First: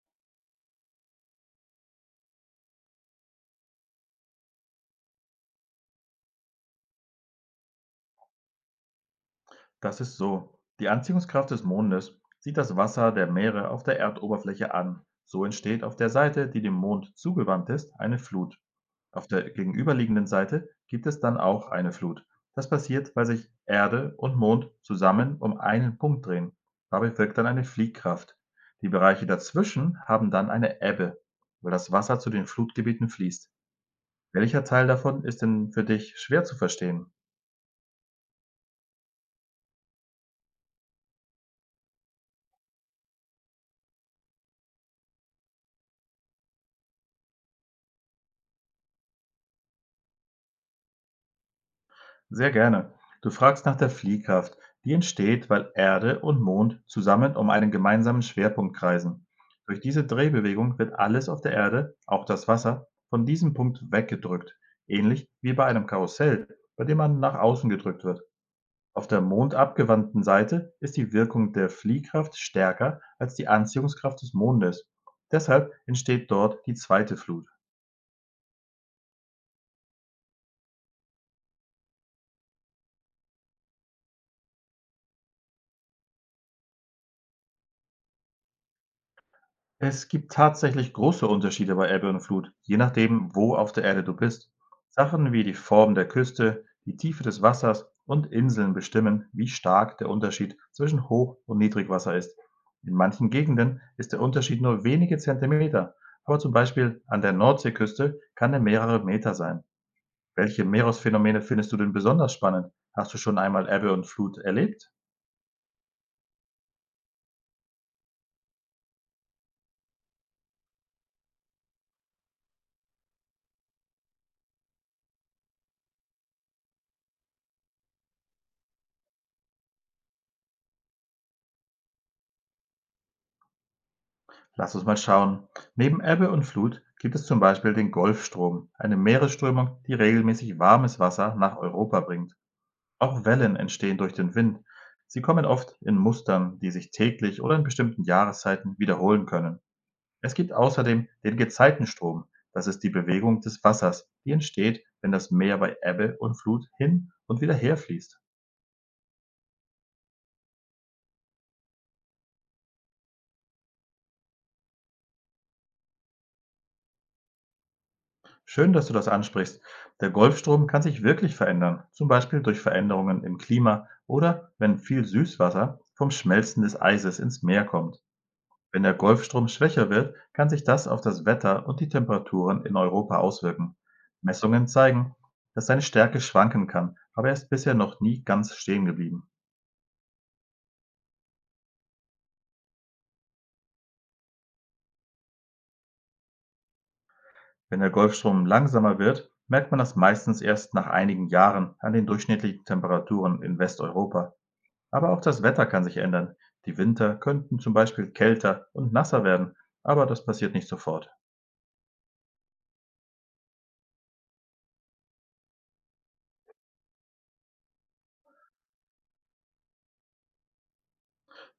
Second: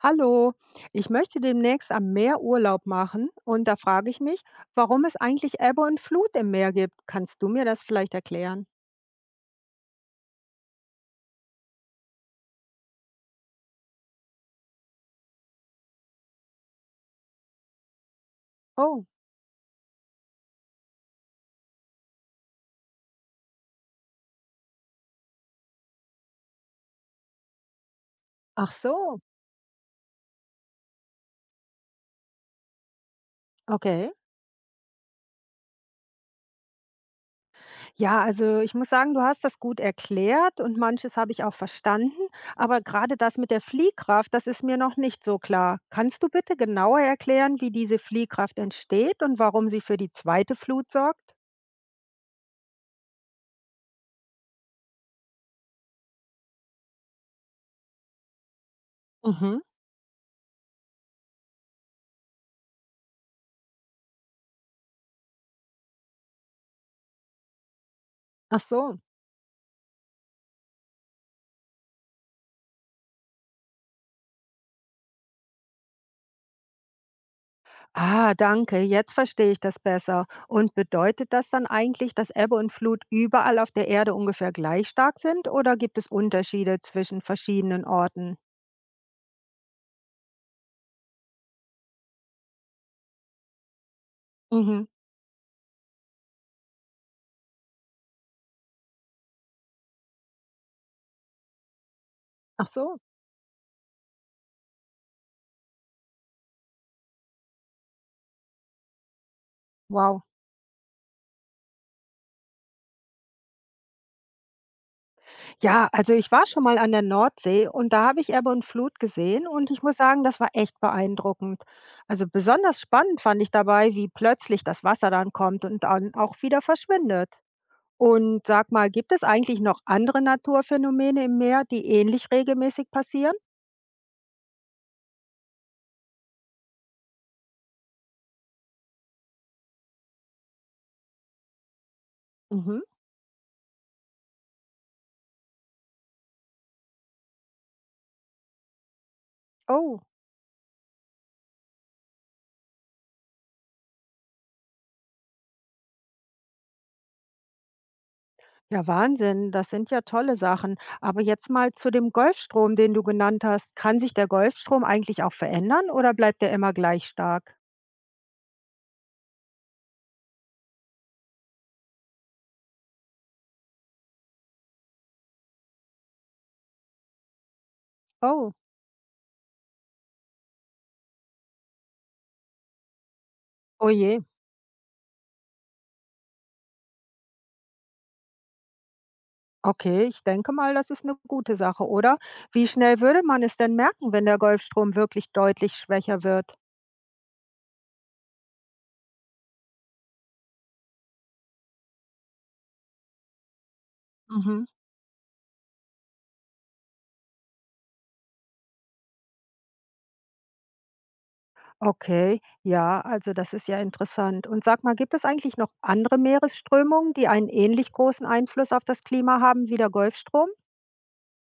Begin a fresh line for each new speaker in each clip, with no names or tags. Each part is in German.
Hallo, ich möchte demnächst am Meer Urlaub machen und da frage ich mich, warum es eigentlich Ebbe und Flut im Meer gibt. Kannst du mir das vielleicht erklären?
Das ist so. Die Anziehungskraft des Mondes zieht das Wasser der Meere auf der Erdoberfläche an. So entsteht auf der Seite, die dem Mond zugewandt ist, eine Flut.
Oh.
Auf der gegenüberliegenden Seite gibt es dann auch eine Flut. Das passiert, weil sich Erde und Mond zusammen um einen Punkt drehen. Dabei wirkt dann eine Fliehkraft.
Ach
Die
so.
Bereiche dazwischen haben dann eine Ebbe, weil das Wasser zu den Flutgebieten fließt.
Okay.
Welcher Teil davon ist denn für dich schwer zu verstehen?
Ja, also ich muss sagen, du hast das gut erklärt und manches habe ich auch verstanden, aber gerade das mit der Fliehkraft, das ist mir noch nicht so klar. Kannst du bitte genauer erklären, wie diese Fliehkraft entsteht und warum sie für die zweite Flut sorgt?
Sehr gerne. Du fragst nach der Fliehkraft. Die entsteht, weil Erde und Mond zusammen um einen gemeinsamen Schwerpunkt kreisen.
Mhm.
Durch diese Drehbewegung wird alles auf der Erde, auch das Wasser, von diesem Punkt weggedrückt. Ähnlich wie bei einem Karussell, bei dem man nach außen gedrückt wird.
Ach so.
Auf der mondabgewandten Seite ist die Wirkung der Fliehkraft stärker als die Anziehungskraft des Mondes. Deshalb entsteht dort die zweite Flut.
Ah, danke. Jetzt verstehe ich das besser. Und bedeutet das dann eigentlich, dass Ebbe und Flut überall auf der Erde ungefähr gleich stark sind oder gibt es Unterschiede zwischen verschiedenen Orten?
Es gibt tatsächlich große Unterschiede bei Ebbe und Flut, je nachdem, wo auf der Erde du bist.
Mhm.
Sachen wie die Form der Küste, die Tiefe des Wassers und Inseln bestimmen, wie stark der Unterschied zwischen Hoch- und Niedrigwasser ist.
Ach
In
so.
manchen Gegenden ist der Unterschied nur wenige Zentimeter, aber zum Beispiel an der Nordseeküste kann er mehrere Meter sein.
Wow.
Welche Meeresphänomene findest du denn besonders spannend? Hast du schon einmal Ebbe und Flut erlebt?
Ja, also ich war schon mal an der Nordsee und da habe ich Ebbe und Flut gesehen und ich muss sagen, das war echt beeindruckend. Also besonders spannend fand ich dabei, wie plötzlich das Wasser dann kommt und dann auch wieder verschwindet. Und sag mal, gibt es eigentlich noch andere Naturphänomene im Meer, die ähnlich regelmäßig passieren?
Lass uns mal schauen. Neben Ebbe und Flut gibt es zum Beispiel den Golfstrom, eine Meeresströmung, die regelmäßig warmes Wasser nach Europa bringt.
Mhm.
Auch Wellen entstehen durch den Wind. Sie kommen oft in Mustern, die sich täglich oder in bestimmten Jahreszeiten wiederholen können.
Oh.
Es gibt außerdem den Gezeitenstrom. Das ist die Bewegung des Wassers, die entsteht, wenn das Meer bei Ebbe und Flut hin und wieder herfließt.
Ja, Wahnsinn, das sind ja tolle Sachen. Aber jetzt mal zu dem Golfstrom, den du genannt hast. Kann sich der Golfstrom eigentlich auch verändern oder bleibt er immer gleich stark?
Schön, dass du das ansprichst. Der Golfstrom kann sich wirklich verändern, zum Beispiel durch Veränderungen im Klima oder wenn viel Süßwasser vom Schmelzen des Eises ins Meer kommt.
Oh.
Wenn der Golfstrom schwächer wird, kann sich das auf das Wetter und die Temperaturen in Europa auswirken.
Oh je.
Messungen zeigen, dass seine Stärke schwanken kann, aber er ist bisher noch nie ganz stehen geblieben.
Okay, ich denke mal, das ist eine gute Sache, oder? Wie schnell würde man es denn merken, wenn der Golfstrom wirklich deutlich schwächer wird?
Wenn der Golfstrom langsamer wird, merkt man das meistens erst nach einigen Jahren an den durchschnittlichen Temperaturen in Westeuropa.
Mhm.
Aber auch das Wetter kann sich ändern. Die Winter könnten zum Beispiel kälter und nasser werden, aber das passiert nicht sofort.
Okay, ja, also das ist ja interessant. Und sag mal, gibt es eigentlich noch andere Meeresströmungen, die einen ähnlich großen Einfluss auf das Klima haben wie der Golfstrom?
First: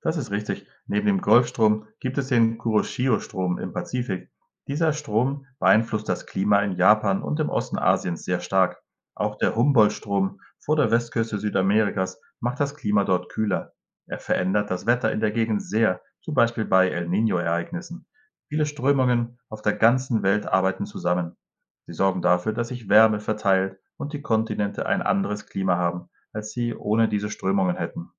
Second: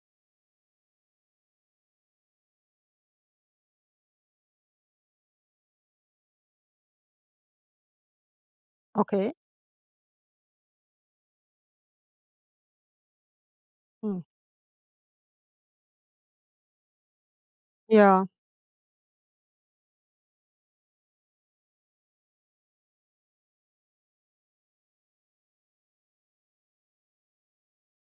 Das ist richtig. Neben dem Golfstrom gibt es den Kuroshio-Strom im Pazifik. Dieser Strom beeinflusst das Klima in Japan und im Osten Asiens sehr stark.
Okay.
Auch der Humboldt-Strom vor der Westküste Südamerikas macht das Klima dort kühler.
Hm.
Er verändert das Wetter in der Gegend sehr, zum Beispiel bei El Niño-Ereignissen.
Ja.
Viele Strömungen auf der ganzen Welt arbeiten zusammen. Sie sorgen dafür, dass sich Wärme verteilt und die Kontinente ein anderes Klima haben, als sie ohne diese Strömungen hätten.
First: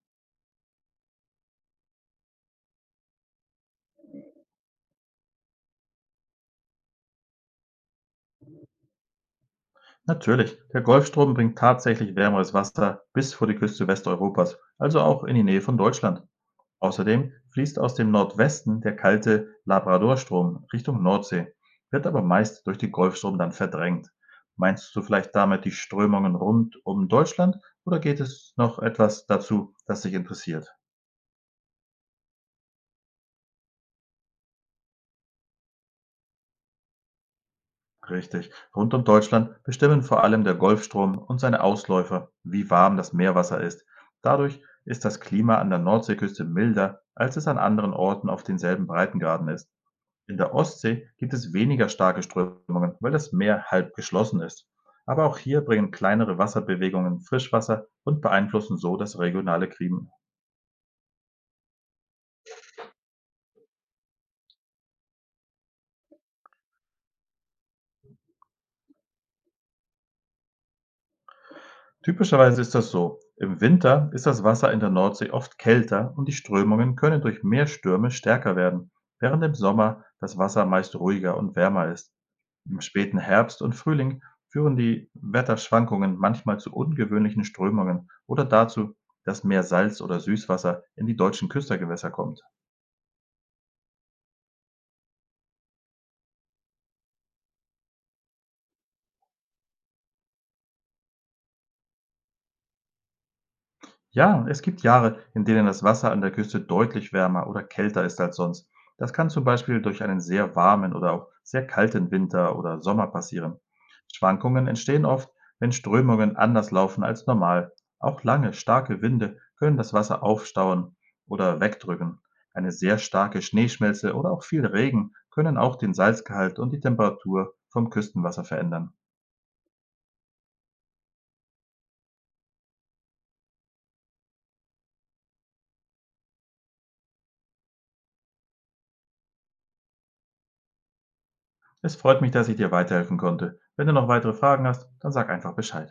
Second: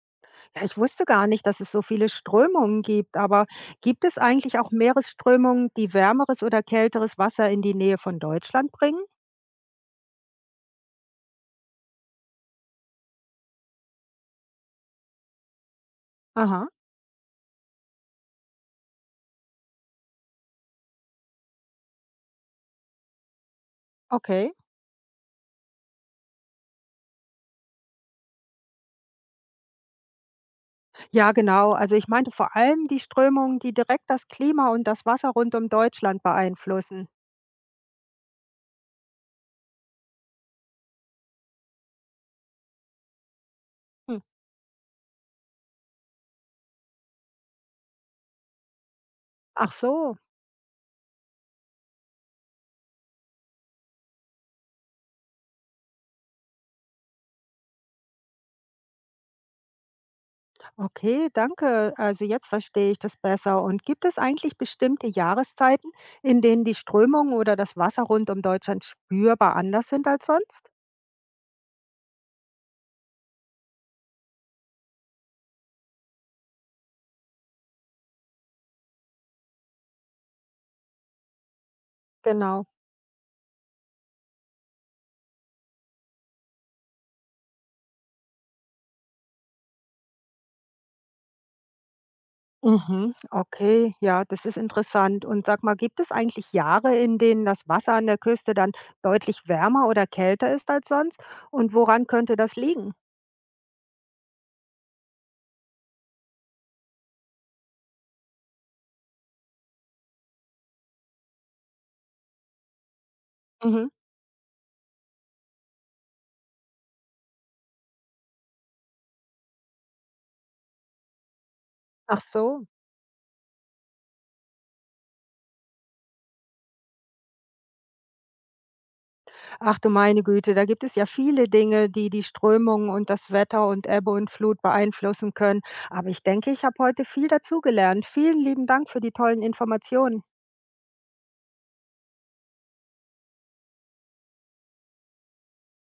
Ja, ich wusste gar nicht, dass es so viele Strömungen gibt, aber gibt es eigentlich auch Meeresströmungen, die wärmeres oder kälteres Wasser in die Nähe von Deutschland bringen?
Natürlich, der Golfstrom bringt tatsächlich wärmeres Wasser bis vor die Küste Westeuropas, also auch in die Nähe von Deutschland.
Aha,
Außerdem fließt aus dem Nordwesten der kalte Labradorstrom Richtung Nordsee, wird aber meist durch den Golfstrom dann verdrängt.
okay.
Meinst du vielleicht damit die Strömungen rund um Deutschland oder geht es noch etwas dazu, das dich interessiert?
Ja, genau. Also ich meinte vor allem die Strömungen, die direkt das Klima und das Wasser rund um Deutschland beeinflussen.
Richtig. Rund um Deutschland bestimmen vor allem der Golfstrom und seine Ausläufer, wie warm das Meerwasser ist.
Hm.
Dadurch ist das Klima an der Nordseeküste milder, als es an anderen Orten auf denselben Breitengraden ist.
Ach so,
In der Ostsee gibt es weniger starke Strömungen, weil das Meer halb geschlossen ist. Aber auch hier bringen kleinere Wasserbewegungen Frischwasser und beeinflussen so das regionale Klima.
okay, danke. Also jetzt verstehe ich das besser. Und gibt es eigentlich bestimmte Jahreszeiten, in denen die Strömungen oder das Wasser rund um Deutschland spürbar anders sind als sonst?
Typischerweise ist das so. Im Winter ist das Wasser in der Nordsee oft kälter und die Strömungen können durch mehr Stürme stärker werden, während im Sommer das Wasser meist ruhiger und wärmer ist.
Genau.
Im späten Herbst und Frühling führen die Wetterschwankungen manchmal zu ungewöhnlichen Strömungen oder dazu, dass mehr Salz- oder Süßwasser in die deutschen Küstergewässer kommt.
Mhm, okay, ja, das ist interessant. Und sag mal, gibt es eigentlich Jahre, in denen das Wasser an der Küste dann deutlich wärmer oder kälter ist als sonst? Und woran könnte das liegen?
Ja, es gibt Jahre, in denen das Wasser an der Küste deutlich wärmer oder kälter ist als sonst. Das kann zum Beispiel durch einen sehr warmen oder auch sehr kalten Winter oder Sommer passieren.
Mhm.
Schwankungen entstehen oft, wenn Strömungen anders laufen als normal. Auch lange, starke Winde können das Wasser aufstauen oder wegdrücken.
Ach so.
Eine sehr starke Schneeschmelze oder auch viel Regen können auch den Salzgehalt und die Temperatur vom Küstenwasser verändern.
Ach du meine Güte, da gibt es ja viele Dinge, die die Strömungen und das Wetter und Ebbe und Flut beeinflussen können. Aber ich denke, ich habe heute viel dazugelernt. Vielen lieben Dank für die tollen Informationen.
Es freut mich, dass ich dir weiterhelfen konnte. Wenn du noch weitere Fragen hast, dann sag einfach Bescheid.